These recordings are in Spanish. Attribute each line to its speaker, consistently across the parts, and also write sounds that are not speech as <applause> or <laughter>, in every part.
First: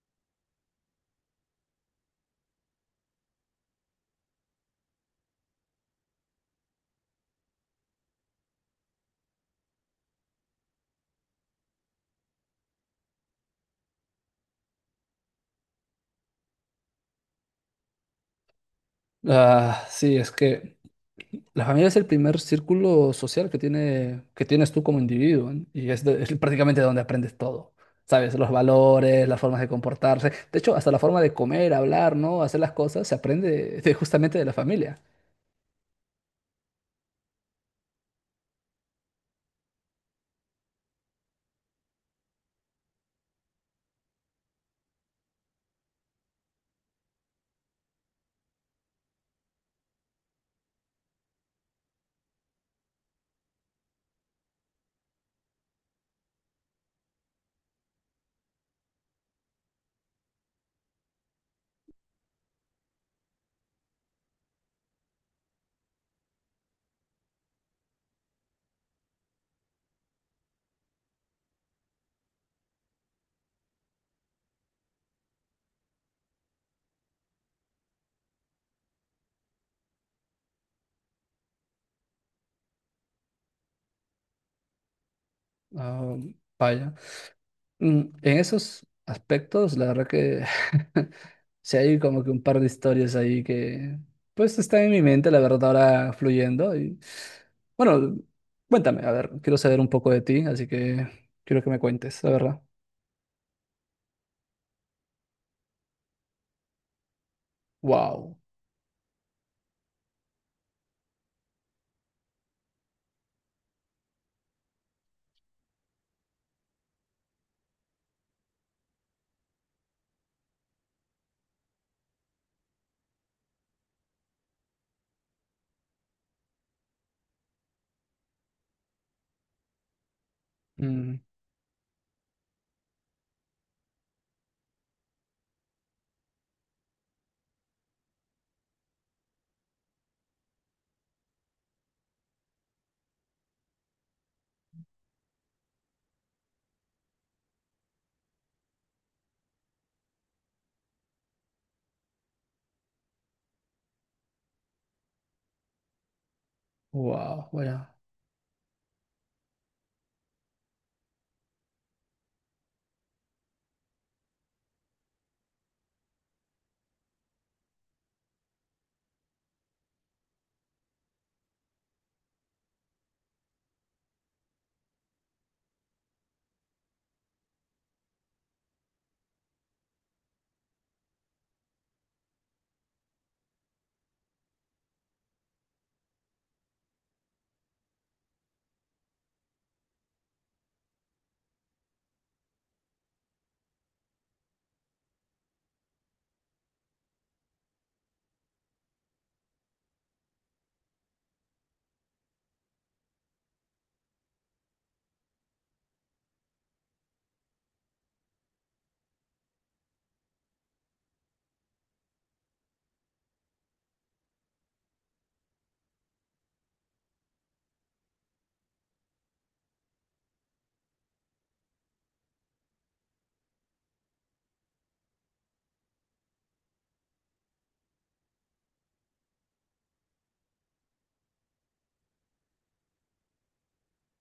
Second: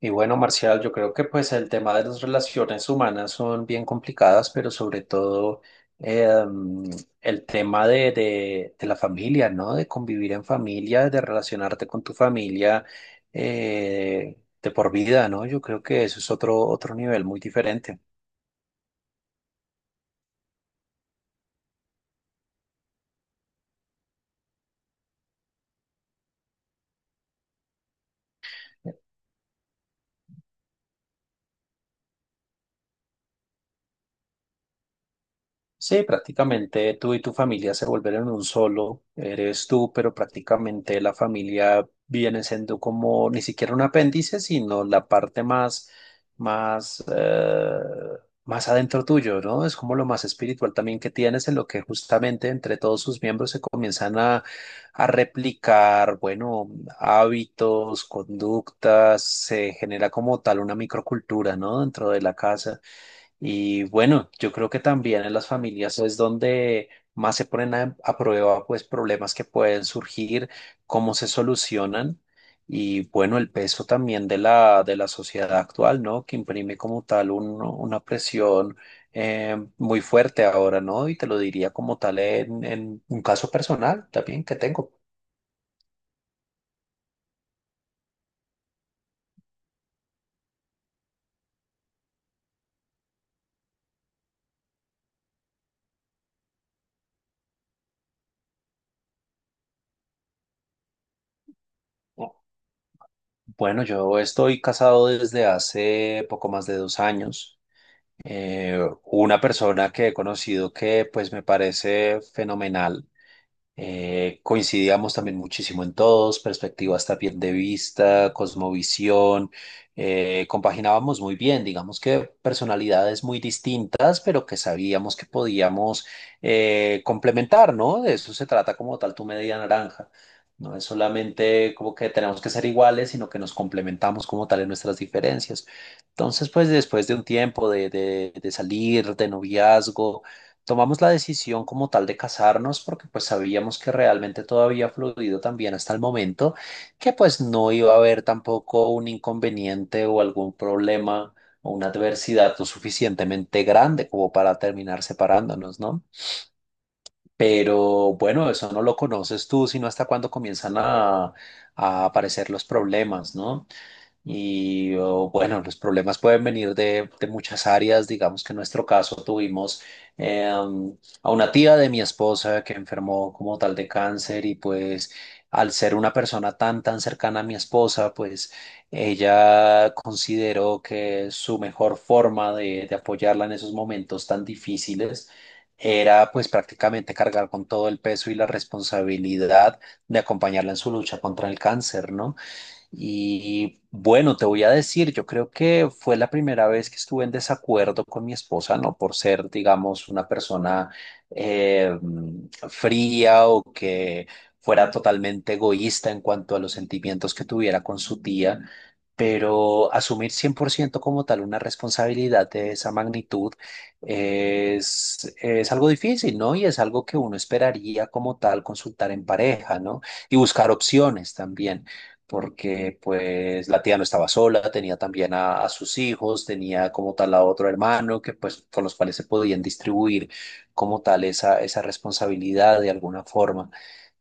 Speaker 1: Y bueno, Marcial, yo creo que pues el tema de las relaciones humanas son bien complicadas, pero sobre todo eh, mm, el tema de la familia, ¿no? De convivir en familia, de relacionarte con tu familia de por vida, ¿no? Yo creo que eso es otro nivel muy diferente.
Speaker 2: Ah, sí, es que la familia es el primer círculo social que tiene, que tienes tú como individuo, ¿eh? Y es, es prácticamente donde aprendes todo, ¿sabes? Los valores, las formas de comportarse, de hecho, hasta la forma de comer, hablar, ¿no? Hacer las cosas, se aprende justamente de la familia.
Speaker 1: Sí, prácticamente tú y tu familia se volvieron un solo, eres tú, pero prácticamente la familia viene siendo como ni siquiera un apéndice, sino la parte más, eh, más adentro tuyo, ¿no? Es como lo más espiritual también que tienes, en lo que justamente entre todos sus miembros se comienzan a replicar, bueno, hábitos, conductas, se genera como tal una microcultura, ¿no? Dentro de la casa. Y bueno, yo creo que también en las familias es donde más se ponen a prueba pues problemas que pueden surgir, cómo se solucionan y bueno, el peso también de la sociedad actual, ¿no? Que imprime como tal una presión muy fuerte ahora, ¿no? Y te lo diría como tal en un caso personal también que tengo.
Speaker 2: Ah, vaya. En esos aspectos, la verdad que <laughs> sí hay como que un par de historias ahí que pues están en mi mente, la verdad, ahora fluyendo. Y bueno, cuéntame, a ver, quiero saber un poco de ti, así que quiero que me cuentes, la verdad.
Speaker 1: Bueno, yo estoy casado desde hace poco más de 2 años.
Speaker 2: Wow.
Speaker 1: Eh, una persona que he conocido que pues me parece fenomenal coincidíamos también muchísimo en todos, perspectivas también de vista, cosmovisión, compaginábamos muy bien, digamos que personalidades muy distintas, pero que sabíamos que podíamos complementar, ¿no? De eso se trata como tal tu media naranja. No es
Speaker 2: Mm,
Speaker 1: solamente como que tenemos que ser iguales, sino que nos complementamos como tal en nuestras diferencias. Entonces, pues después de un tiempo de salir, de noviazgo, tomamos la decisión como tal de casarnos porque pues sabíamos que realmente todo había fluido también hasta el momento, que pues no iba a haber tampoco un inconveniente o algún problema o una adversidad lo suficientemente grande como para terminar separándonos, ¿no?
Speaker 2: wow, vaya.
Speaker 1: Pero bueno, eso no lo conoces tú, sino hasta cuando comienzan a aparecer los problemas, ¿no? Y oh, bueno, los problemas pueden venir de muchas áreas. Digamos que en nuestro caso tuvimos eh, a una tía de mi esposa que enfermó como tal de cáncer y pues al ser una persona tan, tan cercana a mi esposa, pues ella consideró que su mejor forma de apoyarla en esos momentos tan difíciles era pues prácticamente cargar con todo el peso y la responsabilidad de acompañarla en su lucha contra el cáncer, ¿no? Y bueno, te voy a decir, yo creo que fue la primera vez que estuve en desacuerdo con mi esposa, no por ser, digamos, una persona eh, fría o que fuera totalmente egoísta en cuanto a los sentimientos que tuviera con su tía, pero asumir 100% como tal una responsabilidad de esa magnitud es algo difícil, ¿no? Y es algo que uno esperaría como tal consultar en pareja, ¿no? Y buscar opciones también porque pues la tía no estaba sola, tenía también a sus hijos, tenía como tal a otro hermano que pues con los cuales se podían distribuir como tal esa responsabilidad de alguna forma.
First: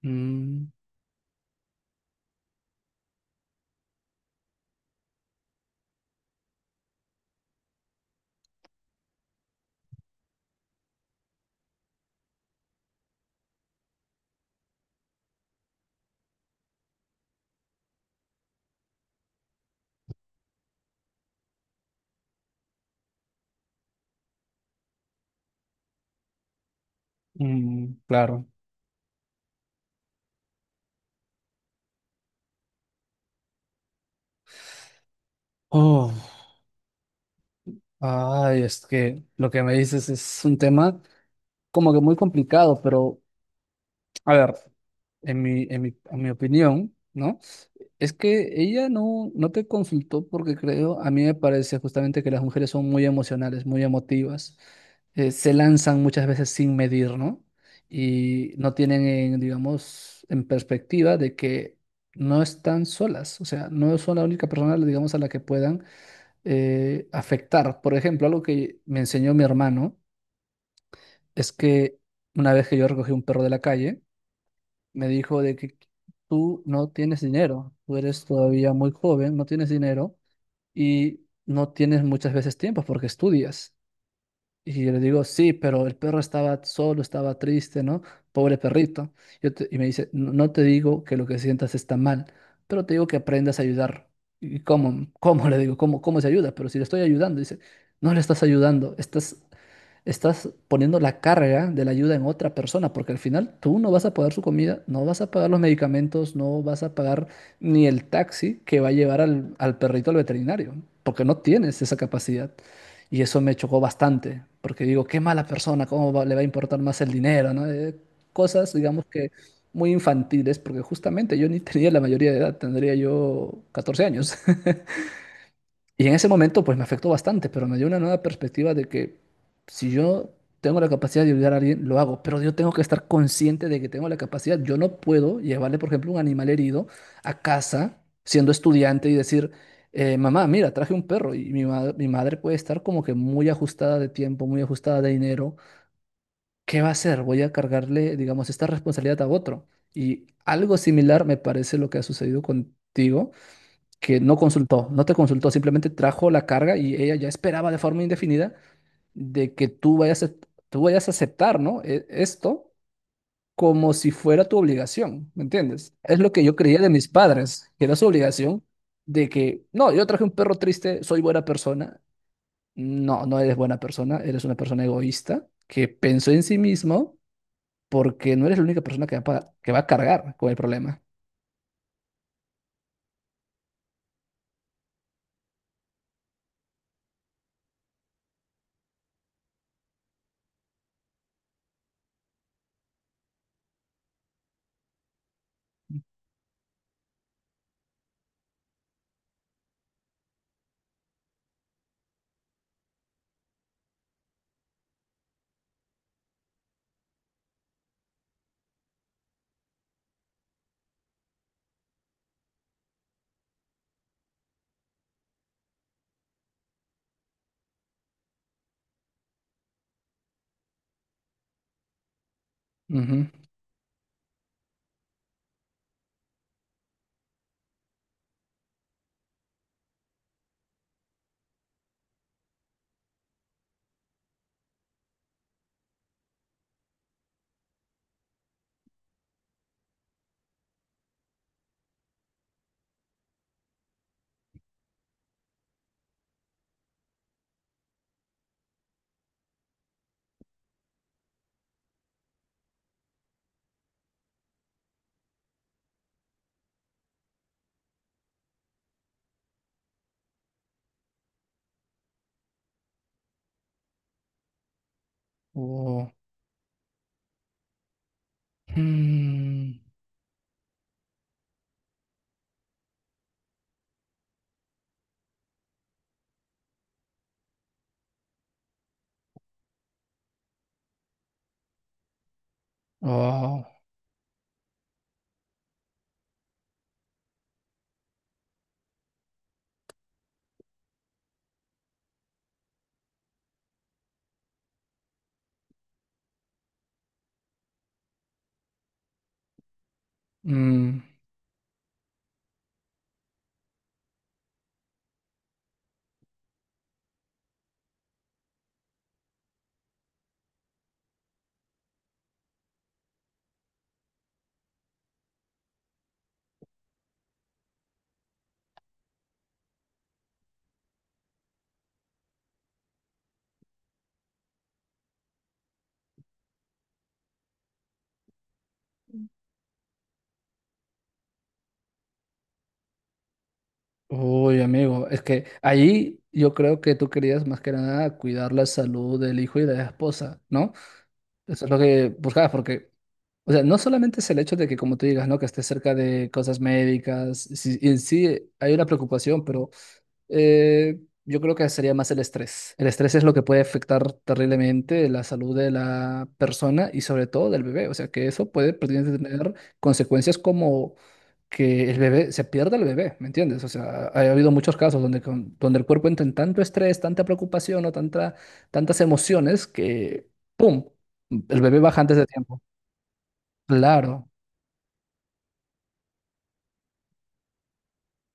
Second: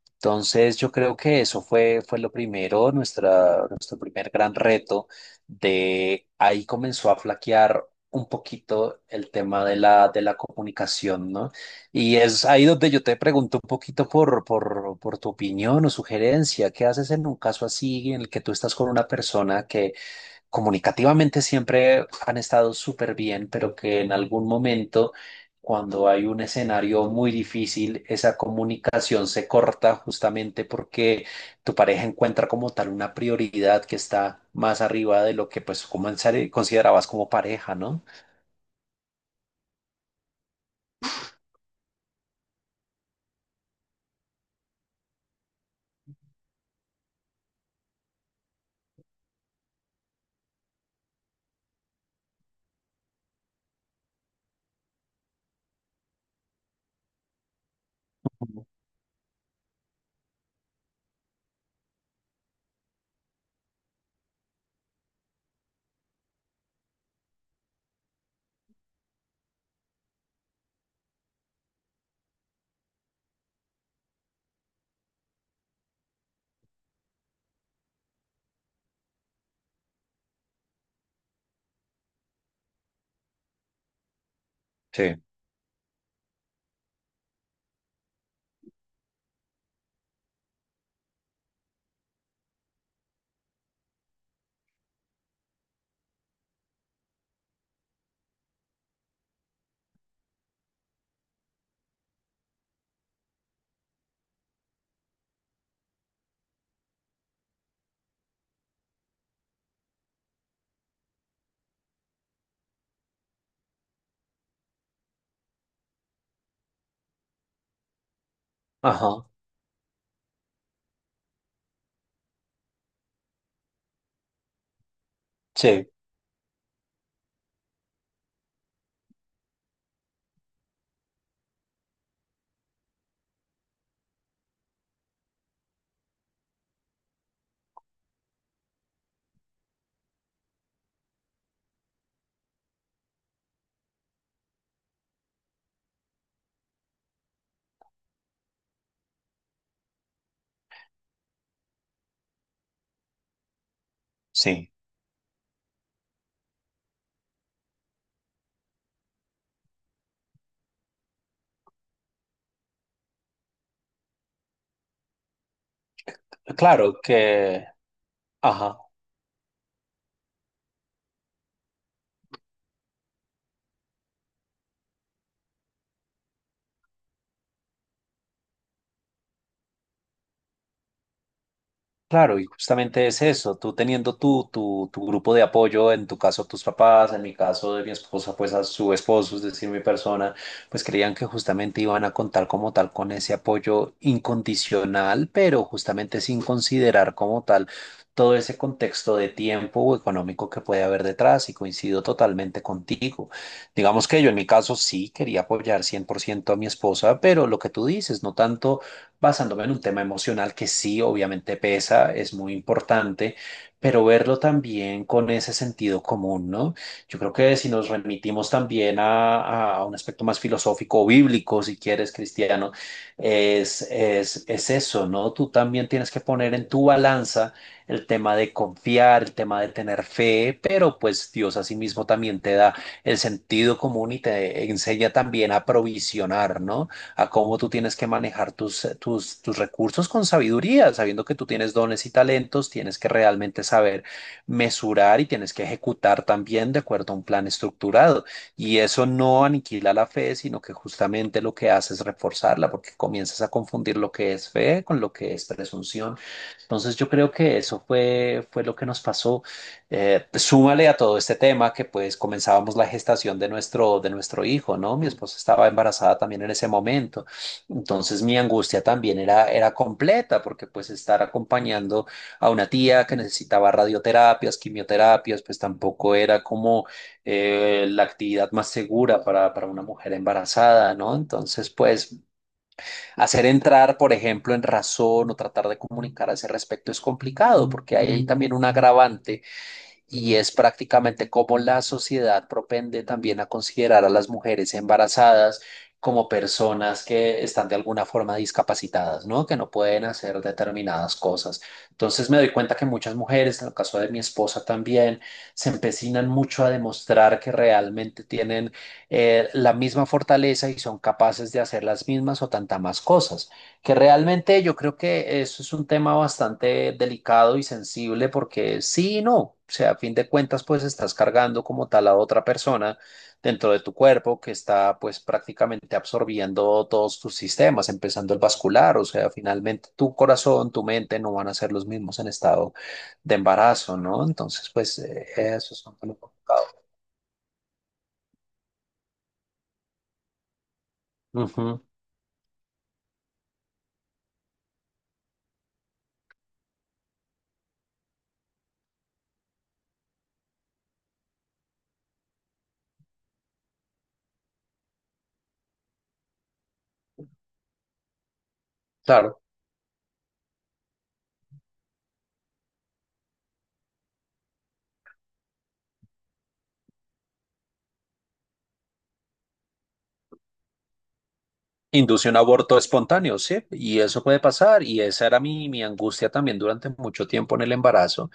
Speaker 2: Mm,
Speaker 1: Entonces, yo creo que eso fue lo primero, nuestro primer gran reto de ahí comenzó a flaquear un poquito el tema de la comunicación, ¿no? Y es ahí donde yo te pregunto un poquito por tu opinión o sugerencia. ¿Qué haces en un caso así en el que tú estás con una persona que comunicativamente siempre han estado súper bien, pero que en algún momento, cuando hay un escenario muy
Speaker 2: mm,
Speaker 1: difícil, esa
Speaker 2: claro.
Speaker 1: comunicación se corta justamente porque tu pareja encuentra como tal una prioridad que está más arriba de lo que pues como
Speaker 2: Oh,
Speaker 1: en serio considerabas como pareja, ¿no?
Speaker 2: ay, es que lo que me dices es un tema como que muy complicado, pero a ver. En mi opinión, ¿no? Es que ella no te consultó porque creo, a mí me parece justamente que las mujeres son muy emocionales, muy emotivas, se lanzan muchas veces sin medir, ¿no? Y
Speaker 1: Ujú.
Speaker 2: no tienen, en, digamos, en perspectiva de que no están solas, o sea, no son la única persona, digamos, a la que puedan afectar. Por ejemplo, algo que me enseñó mi hermano es que una vez que yo recogí un perro de la calle, me dijo de que tú no tienes dinero, tú eres todavía muy joven, no tienes dinero y no tienes muchas veces tiempo porque estudias. Y yo le
Speaker 1: Sí.
Speaker 2: digo, sí, pero el perro estaba solo, estaba triste, ¿no? Pobre perrito. Y me dice, no te digo que lo que sientas está mal, pero te digo que aprendas a ayudar. ¿Y cómo? ¿Cómo le digo? ¿Cómo se ayuda? Pero si le estoy ayudando, dice, no le estás ayudando, estás poniendo la carga de la ayuda en otra persona, porque al final tú no vas a pagar su comida, no vas a pagar los medicamentos, no vas a pagar ni el taxi que va a llevar al perrito al veterinario, porque no tienes esa capacidad. Y eso me chocó bastante, porque digo, qué mala persona, cómo le va a importar más el dinero, ¿no? Cosas, digamos
Speaker 1: Ajá,
Speaker 2: que muy infantiles, porque justamente yo ni tenía la mayoría de edad, tendría yo 14 años. <laughs>
Speaker 1: sí,
Speaker 2: Y en ese momento, pues me afectó bastante, pero me dio una nueva perspectiva de que si yo tengo la capacidad de ayudar a alguien, lo hago, pero yo tengo que estar consciente de que tengo la capacidad. Yo no puedo llevarle, por ejemplo, un animal herido a casa siendo estudiante y decir, mamá, mira, traje un perro y mi madre puede estar como que muy ajustada de tiempo, muy ajustada de dinero. ¿Qué va a hacer? Voy a cargarle, digamos, esta responsabilidad a otro. Y algo similar me parece lo que ha sucedido contigo que no
Speaker 1: sí.
Speaker 2: consultó, no te consultó, simplemente trajo la carga y ella ya esperaba de forma indefinida de que tú vayas a aceptar, ¿no? Esto como si fuera tu obligación, ¿me entiendes? Es lo que yo creía de
Speaker 1: Claro
Speaker 2: mis
Speaker 1: que,
Speaker 2: padres, que era su obligación
Speaker 1: ajá.
Speaker 2: de que, no, yo traje un perro triste, soy buena persona. No, no eres buena persona, eres una persona egoísta que pensó en sí mismo porque no eres la única persona que que va a cargar con el problema.
Speaker 1: Claro, y justamente es eso, tú teniendo tu grupo de apoyo, en tu caso tus papás, en mi caso de mi esposa, pues a su esposo, es decir, mi persona, pues creían que justamente iban a contar como tal con ese apoyo incondicional, pero justamente sin considerar como tal todo ese contexto de tiempo o económico que puede haber detrás, y coincido totalmente contigo. Digamos que yo en mi caso sí quería apoyar 100% a mi esposa, pero lo que tú dices, no tanto basándome en un tema emocional que sí, obviamente pesa, es muy importante, pero verlo también con ese sentido común, ¿no? Yo creo que si nos remitimos también a un aspecto más filosófico o bíblico, si quieres, cristiano,
Speaker 2: Ujú.
Speaker 1: es eso, ¿no? Tú también tienes que poner en tu balanza el tema de confiar, el tema de tener fe, pero pues Dios asimismo también te da el sentido común y te enseña también a provisionar, ¿no? A cómo tú tienes que manejar tus recursos con sabiduría, sabiendo que tú tienes dones y talentos, tienes que realmente saber mesurar y tienes que ejecutar también de acuerdo a un plan estructurado. Y eso no aniquila la fe, sino que justamente lo que hace es reforzarla, porque comienzas a confundir lo que es fe con lo que es presunción. Entonces yo creo que eso fue lo que nos pasó. Pues, súmale a todo este tema que pues comenzábamos la gestación de nuestro hijo, ¿no? Mi esposa estaba
Speaker 2: Oh.
Speaker 1: embarazada también en ese momento. Entonces mi angustia también era
Speaker 2: Mm.
Speaker 1: completa porque pues estar acompañando a una tía que necesitaba radioterapias, quimioterapias, pues tampoco era como la actividad más segura para una mujer embarazada, ¿no? Entonces pues hacer
Speaker 2: Oh.
Speaker 1: entrar, por ejemplo, en razón o tratar de comunicar a ese respecto es complicado porque hay ahí también un agravante y es prácticamente cómo la sociedad propende también a considerar a las mujeres embarazadas como personas que están de alguna forma discapacitadas, ¿no? Que no pueden hacer
Speaker 2: Mm,
Speaker 1: determinadas cosas. Entonces me doy cuenta que muchas mujeres, en el caso de mi esposa también, se empecinan mucho a demostrar que realmente tienen la misma fortaleza y son capaces de hacer las mismas o tantas más cosas, que realmente yo creo que eso es un tema bastante delicado y sensible porque sí y no, o sea, a fin de cuentas pues estás cargando como tal a otra persona dentro de tu cuerpo que está pues prácticamente absorbiendo todos tus sistemas, empezando el vascular, o sea, finalmente tu corazón, tu mente no van a ser los mismos en estado de embarazo, ¿no?
Speaker 2: uy,
Speaker 1: Entonces pues
Speaker 2: amigo, es que
Speaker 1: eso es un poco
Speaker 2: allí yo
Speaker 1: complicado.
Speaker 2: creo que tú querías más que nada cuidar la salud del hijo y de la esposa, ¿no? Eso es lo
Speaker 1: Ujú,
Speaker 2: que buscabas, porque, o sea, no solamente es el hecho de que, como tú digas, ¿no? Que estés cerca de cosas médicas, sí, y en sí hay una preocupación, pero yo creo que sería más el estrés. El estrés es lo que puede afectar terriblemente la salud de la persona y sobre todo del bebé, o sea, que eso puede prácticamente
Speaker 1: claro.
Speaker 2: tener consecuencias como que se pierda el bebé, ¿me entiendes? O sea, habido muchos casos donde, donde el cuerpo entra en tanto estrés, tanta preocupación o tantas emociones que, ¡pum!, el bebé baja antes de
Speaker 1: Induce un
Speaker 2: tiempo.
Speaker 1: aborto espontáneo, ¿sí? Y eso
Speaker 2: Claro,
Speaker 1: puede pasar, y esa era mi angustia también durante mucho tiempo en el embarazo.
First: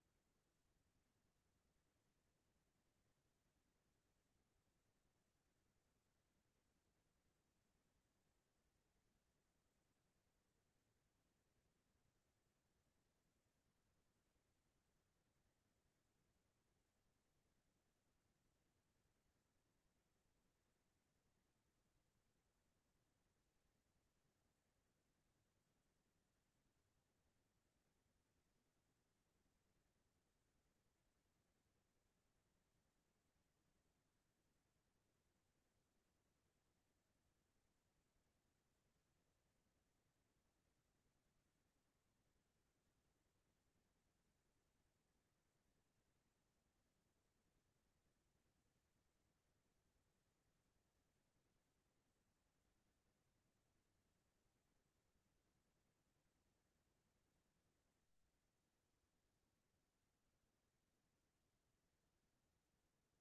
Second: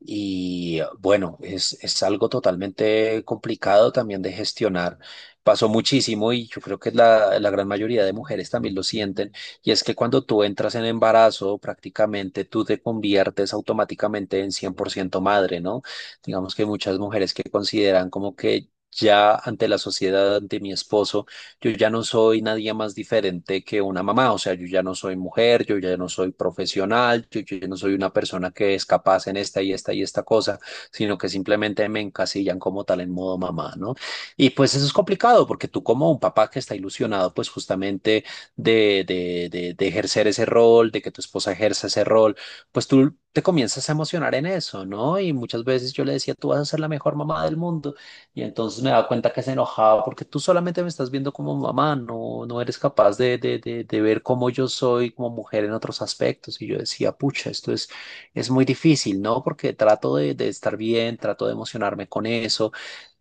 Speaker 1: Y bueno, es algo totalmente complicado también de gestionar. Pasó muchísimo y yo creo que la gran mayoría de mujeres también lo sienten. Y es que cuando tú entras en embarazo, prácticamente tú te conviertes automáticamente en 100% madre, ¿no? Digamos que hay muchas mujeres que consideran como que ya ante la sociedad, ante mi esposo, yo ya no soy nadie más diferente que una mamá, o sea, yo ya no soy mujer, yo ya no soy profesional, yo ya no soy una persona que es capaz en esta y esta y esta cosa, sino que simplemente me encasillan como tal en modo mamá, ¿no? Y pues eso es complicado porque tú como un papá que está ilusionado pues justamente de ejercer ese rol, de que tu esposa ejerza ese rol, pues tú te comienzas a emocionar en eso, ¿no? Y muchas veces yo le decía, tú vas a ser la mejor mamá del mundo. Y entonces me daba cuenta que se enojaba porque tú solamente me estás viendo como mamá, no, no eres capaz de ver cómo yo soy como mujer en otros aspectos. Y yo decía, pucha, esto es muy difícil, ¿no? Porque trato de estar bien, trato de emocionarme con eso,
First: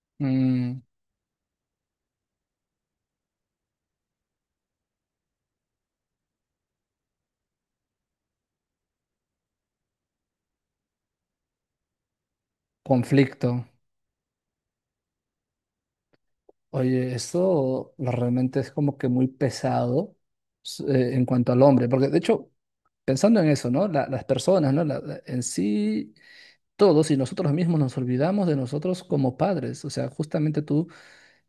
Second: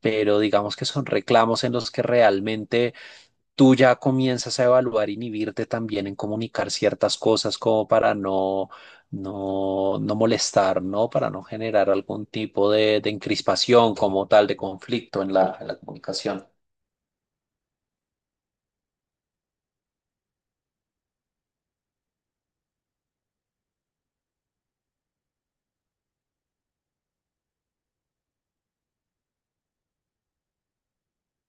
Speaker 1: pero digamos
Speaker 2: mm,
Speaker 1: que son reclamos en los que realmente tú ya comienzas a evaluar, inhibirte también en comunicar ciertas cosas como para no no, no molestar, ¿no? Para no generar algún tipo de
Speaker 2: conflicto.
Speaker 1: encrispación como tal, de conflicto en la comunicación.
Speaker 2: Oye, esto realmente es como que muy pesado en cuanto al hombre, porque de hecho, pensando en eso, ¿no? Las personas, ¿no? En sí, todos y nosotros mismos nos olvidamos de nosotros como padres. O sea, justamente tú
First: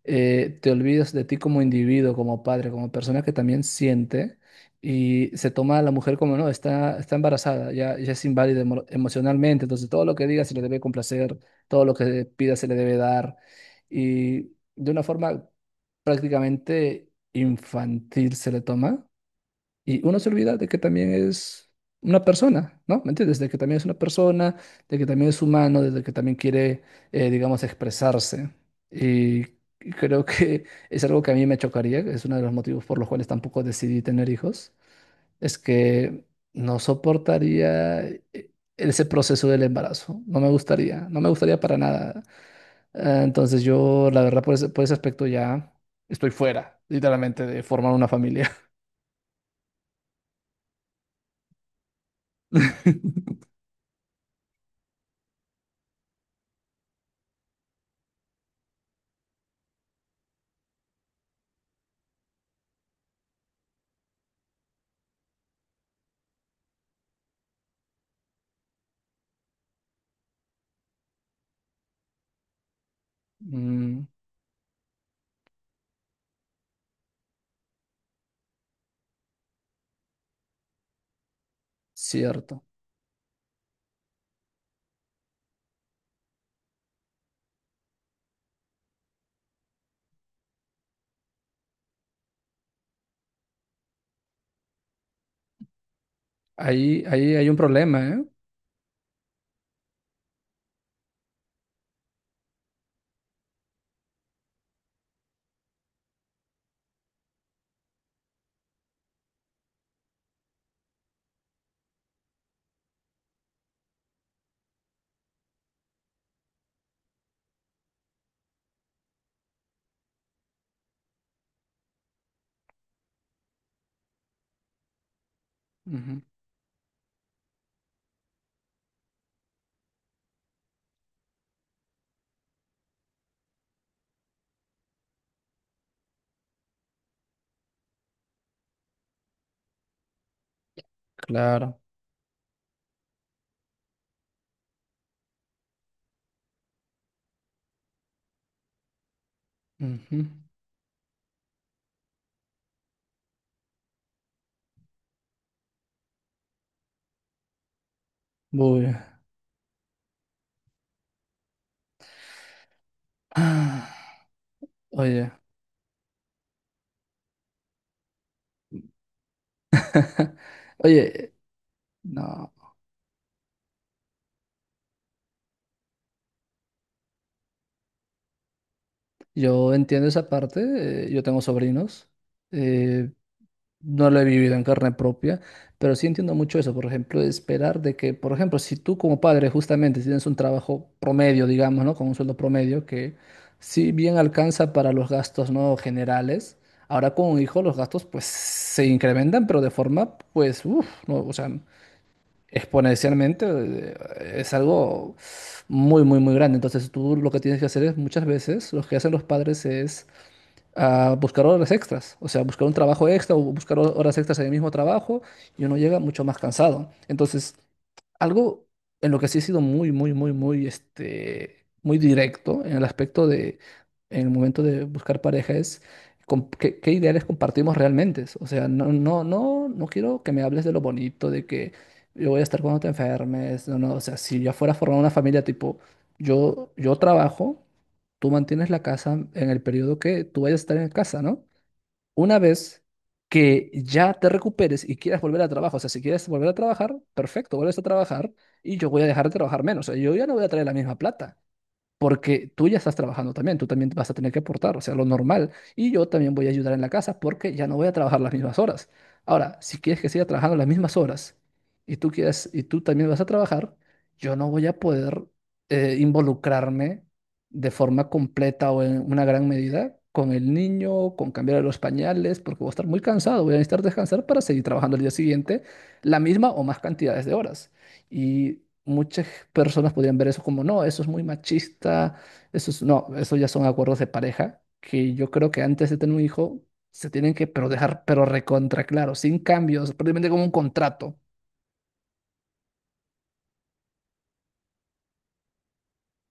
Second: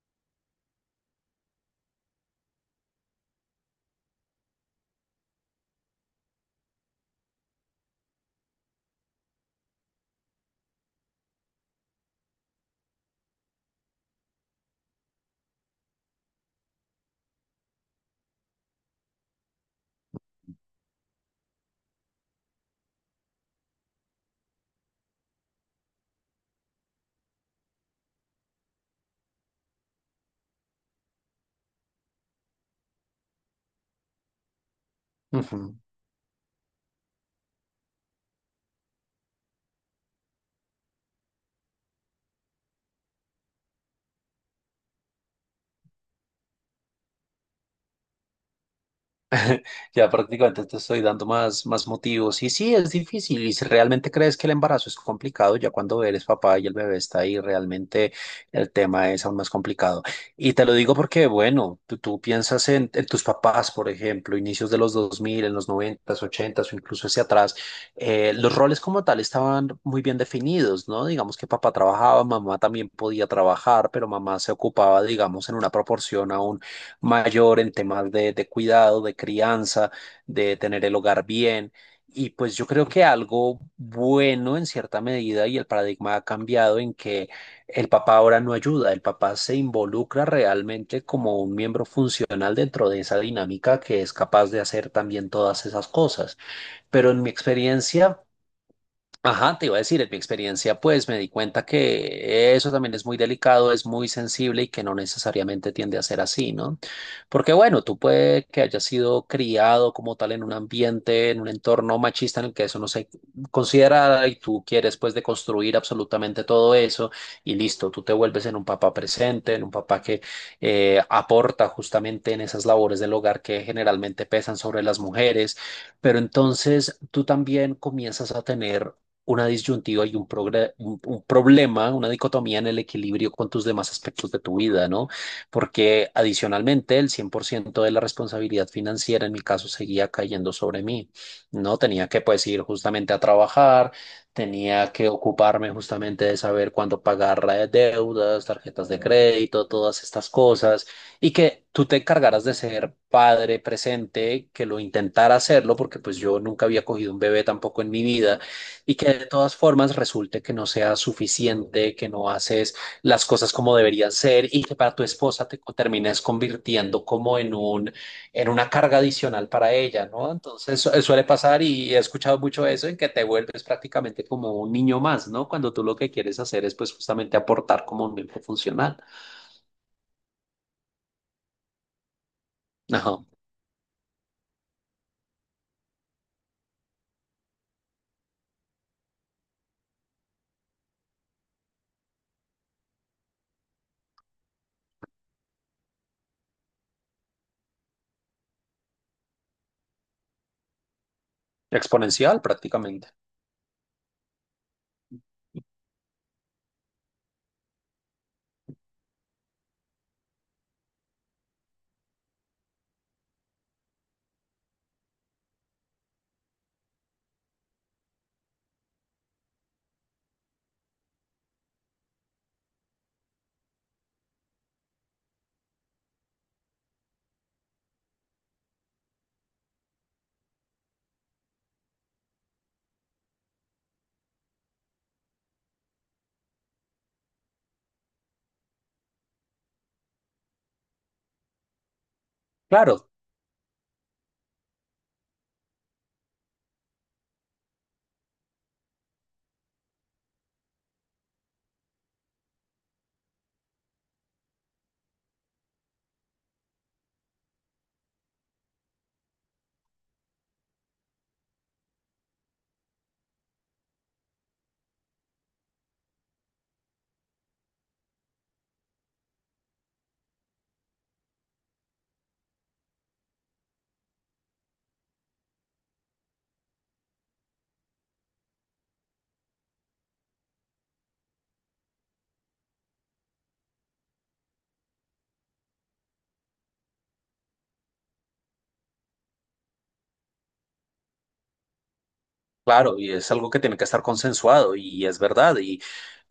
Speaker 2: te olvidas de ti como individuo, como padre, como persona que también siente y se toma a la mujer como, no, está embarazada, ya es inválida emocionalmente, entonces todo lo que diga se le debe complacer, todo lo que pida se le debe dar y de una forma prácticamente infantil se le toma. Y uno se olvida de que también es una persona, ¿no? ¿Me entiendes? De que también es una persona, de que también es humano, de que también quiere, digamos, expresarse. Y creo que <laughs> es algo que a mí me chocaría, es uno de los motivos por los cuales tampoco decidí tener hijos, es
Speaker 1: Ujú.
Speaker 2: que no soportaría ese proceso del embarazo, no me gustaría, no me gustaría para nada. Entonces yo, la verdad, por ese aspecto ya estoy fuera, literalmente, de formar una familia.
Speaker 1: Ya prácticamente te estoy dando más, más motivos. Y sí, es
Speaker 2: <laughs>
Speaker 1: difícil. Y si realmente crees que el embarazo es complicado, ya cuando eres papá y el bebé está ahí, realmente el tema es aún más complicado. Y te lo digo porque, bueno, tú piensas en tus papás, por ejemplo, inicios de los 2000 en los 90, 80 o incluso hacia atrás, los roles como tal estaban muy bien definidos, ¿no? Digamos que papá trabajaba, mamá también podía trabajar,
Speaker 2: Mm.
Speaker 1: pero mamá se ocupaba, digamos, en una proporción aún mayor en temas de cuidado, de crianza, de tener el hogar bien. Y pues
Speaker 2: Cierto.
Speaker 1: yo creo que algo bueno en cierta medida y el paradigma ha cambiado en que el papá ahora no ayuda, el papá se involucra realmente como un miembro funcional dentro de esa dinámica que es capaz de hacer también todas esas cosas.
Speaker 2: Ahí,
Speaker 1: Pero en mi
Speaker 2: ahí hay un problema,
Speaker 1: experiencia...
Speaker 2: ¿eh?
Speaker 1: Ajá, te iba a decir, en mi experiencia, pues me di cuenta que eso también es muy delicado, es muy sensible y que no necesariamente tiende a ser así, ¿no? Porque bueno, tú puede que hayas sido criado como tal en un ambiente, en un entorno machista en el que eso no se considera y tú quieres pues deconstruir absolutamente todo eso y listo, tú te vuelves en un papá presente, en un papá que aporta justamente en esas labores del hogar que generalmente pesan sobre las mujeres. Pero
Speaker 2: Ujú,
Speaker 1: entonces tú también comienzas a tener una disyuntiva y un problema, una dicotomía en el equilibrio con tus demás aspectos de tu vida, ¿no? Porque adicionalmente el 100% de la responsabilidad financiera en mi caso seguía cayendo sobre mí, ¿no?
Speaker 2: claro.
Speaker 1: Tenía que pues ir justamente a trabajar, tenía que ocuparme justamente de saber cuándo pagar deudas, tarjetas de crédito, todas
Speaker 2: Ujú.
Speaker 1: estas cosas, y que tú te encargaras de ser padre presente, que lo intentara hacerlo, porque pues yo nunca había cogido un bebé tampoco en mi vida
Speaker 2: Uy.
Speaker 1: y que de todas formas resulte que no sea suficiente, que no haces las cosas como
Speaker 2: Ah,
Speaker 1: deberían ser y que para tu
Speaker 2: oye.
Speaker 1: esposa termines convirtiendo como en un, en una carga adicional para ella, ¿no?
Speaker 2: <laughs>
Speaker 1: Entonces suele
Speaker 2: Oye,
Speaker 1: pasar y he escuchado
Speaker 2: no.
Speaker 1: mucho eso en que te vuelves prácticamente como un niño más, ¿no? Cuando tú lo que quieres hacer es pues justamente aportar como un miembro funcional.
Speaker 2: Yo entiendo esa parte. Yo tengo sobrinos. eh,
Speaker 1: Ajá.
Speaker 2: No lo he vivido en carne propia, pero sí entiendo mucho eso, por ejemplo, de esperar de que, por ejemplo, si tú como padre justamente tienes un trabajo promedio, digamos, ¿no? Con un sueldo promedio que si bien alcanza para los gastos, ¿no? generales, ahora con un hijo los gastos pues se incrementan, pero de forma pues, uff, ¿no? O sea,
Speaker 1: Exponencial prácticamente.
Speaker 2: exponencialmente es algo muy grande. Entonces tú lo que tienes que hacer es muchas veces, lo que hacen los padres es a buscar horas extras, o sea, buscar un trabajo extra o buscar horas extras en el mismo trabajo y uno llega mucho más cansado. Entonces, algo en lo que sí he sido muy directo en el aspecto de, en el momento de buscar pareja es qué, qué ideales compartimos realmente. O sea, no quiero que me hables de lo bonito, de que yo voy a estar cuando te enfermes, no, no, o sea, si yo fuera a formar una familia tipo, yo trabajo tú mantienes la casa en el periodo que tú vayas a estar en casa, ¿no? Una vez
Speaker 1: Claro,
Speaker 2: que ya te recuperes y quieras volver a trabajo, o sea, si quieres volver a trabajar, perfecto, vuelves a trabajar y yo voy a dejar de trabajar menos, o sea, yo ya no voy a traer la misma plata porque tú ya estás trabajando también, tú también vas a tener que aportar, o sea, lo normal, y yo también voy a ayudar en la casa porque ya no voy a trabajar las mismas horas. Ahora, si quieres que siga trabajando las mismas horas y tú quieres y tú también vas a trabajar, yo no voy a poder involucrarme de forma completa o en una gran medida con el niño, con cambiar los pañales, porque voy a estar muy cansado, voy a necesitar descansar para seguir trabajando el día siguiente la misma o más cantidades de horas. Y muchas personas podrían ver eso como, no, eso es muy machista, eso es, no, eso ya son acuerdos de pareja, que yo creo que antes de tener un hijo se tienen que pero dejar, pero recontra claro, sin cambios, prácticamente como un contrato.
Speaker 1: claro, y es algo que tiene que estar consensuado y es verdad. Y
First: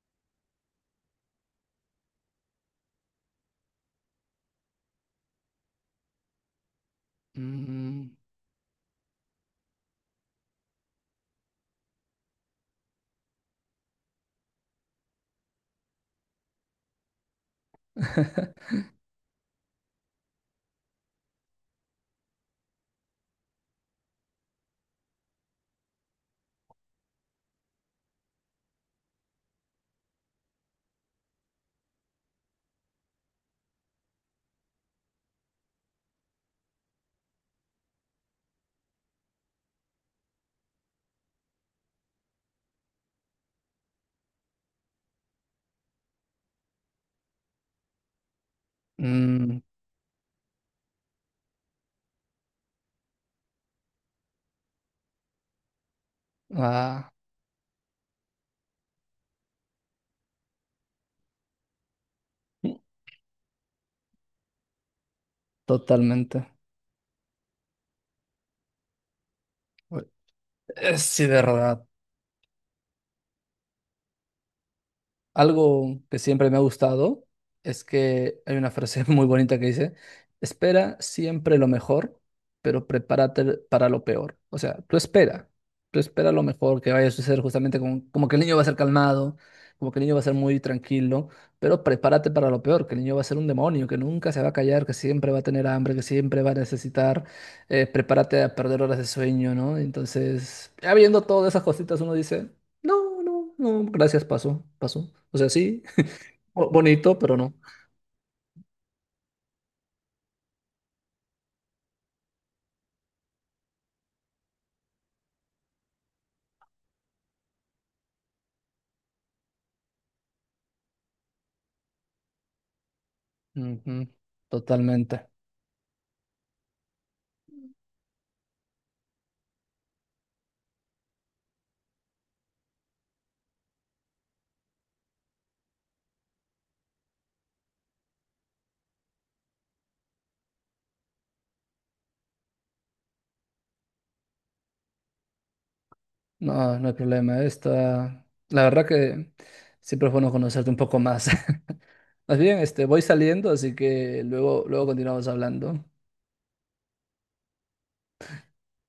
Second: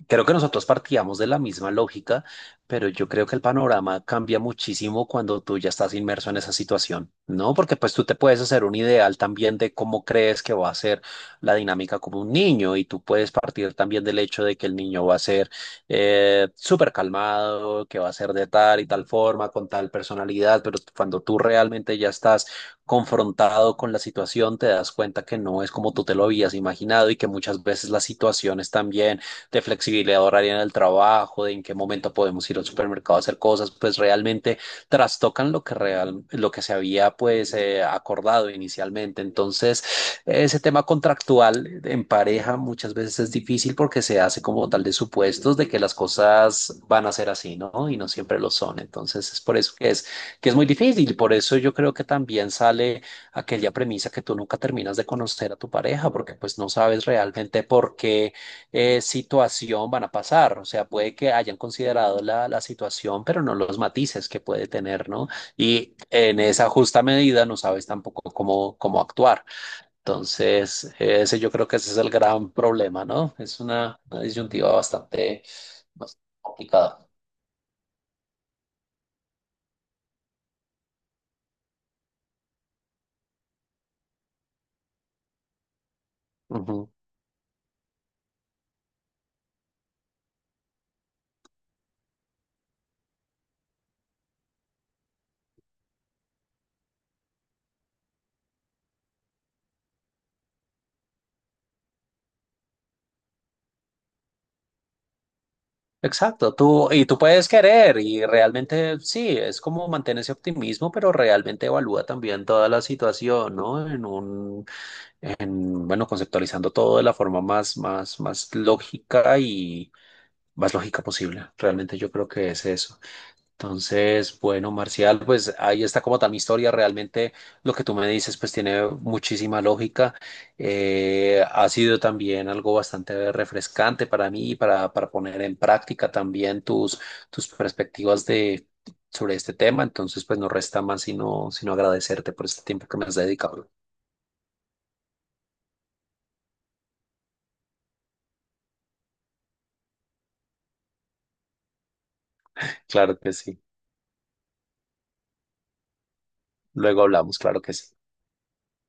Speaker 1: creo que nosotros partíamos de la misma lógica, pero yo creo que el panorama cambia muchísimo cuando tú ya estás inmerso en esa situación, ¿no? Porque pues tú
Speaker 2: Mm,
Speaker 1: te puedes hacer un ideal también de cómo crees que va a ser la dinámica como un niño y tú puedes partir también del hecho de que el niño va a ser súper calmado, que va a ser de
Speaker 2: <laughs>
Speaker 1: tal y tal forma, con tal personalidad, pero cuando tú realmente ya estás confrontado con la situación, te das cuenta que no es como tú te lo habías imaginado y que muchas veces las situaciones también de flexibilidad horaria en el trabajo, de en qué momento podemos ir al supermercado a hacer cosas, pues realmente trastocan lo que real, lo que se había pues acordado inicialmente. Entonces, ese tema contractual en pareja muchas veces es difícil porque se hace como tal de supuestos de que las cosas van a ser así, ¿no? Y no siempre lo son. Entonces, es por
Speaker 2: mm,
Speaker 1: eso que es muy difícil. Por eso yo creo que también sale aquella premisa que tú nunca terminas de conocer a tu pareja, porque pues no sabes
Speaker 2: ah,
Speaker 1: realmente por qué situación van a pasar. O sea, puede que hayan considerado la situación, pero no los matices que puede tener, ¿no? Y en
Speaker 2: totalmente.
Speaker 1: esa justa medida no sabes tampoco cómo, cómo actuar. Entonces,
Speaker 2: Sí, de
Speaker 1: ese yo creo que
Speaker 2: verdad.
Speaker 1: ese es el gran problema, ¿no? Es una disyuntiva bastante,
Speaker 2: Algo que
Speaker 1: bastante
Speaker 2: siempre me ha
Speaker 1: complicada.
Speaker 2: gustado es que hay una frase <laughs> muy bonita que dice, espera siempre lo mejor, pero prepárate para lo peor. O sea, tú espera lo mejor
Speaker 1: Ujú.
Speaker 2: que vaya a suceder justamente como, como que el niño va a ser calmado, como que el niño va a ser muy tranquilo, pero prepárate para lo peor, que el niño va a ser un demonio, que nunca se va a callar, que siempre va a tener hambre, que siempre va a necesitar, prepárate a perder horas de sueño, ¿no? Entonces, ya viendo todas esas cositas uno dice... No, no, no, gracias, pasó, pasó. O sea, sí,
Speaker 1: Exacto, tú y
Speaker 2: bonito,
Speaker 1: tú
Speaker 2: pero
Speaker 1: puedes
Speaker 2: no.
Speaker 1: querer y realmente sí, es como mantener ese optimismo, pero realmente evalúa también toda la situación, ¿no? Bueno, conceptualizando todo de la forma más, más, más lógica y más lógica posible. Realmente yo creo que es eso.
Speaker 2: Ujú,
Speaker 1: Entonces, bueno, Marcial,
Speaker 2: totalmente.
Speaker 1: pues ahí está como tal mi historia. Realmente lo que tú me dices, pues tiene muchísima lógica. Ha sido también algo bastante refrescante para mí, para poner en práctica también tus, tus perspectivas de... sobre este tema, entonces pues no resta más sino, sino agradecerte por este tiempo que me has dedicado.
Speaker 2: No, no hay problema. Esta, la verdad que siempre es bueno conocerte un poco más. <laughs> Más bien, este, voy
Speaker 1: Claro que
Speaker 2: saliendo,
Speaker 1: sí.
Speaker 2: así que luego, luego continuamos hablando.
Speaker 1: Luego hablamos, claro que sí.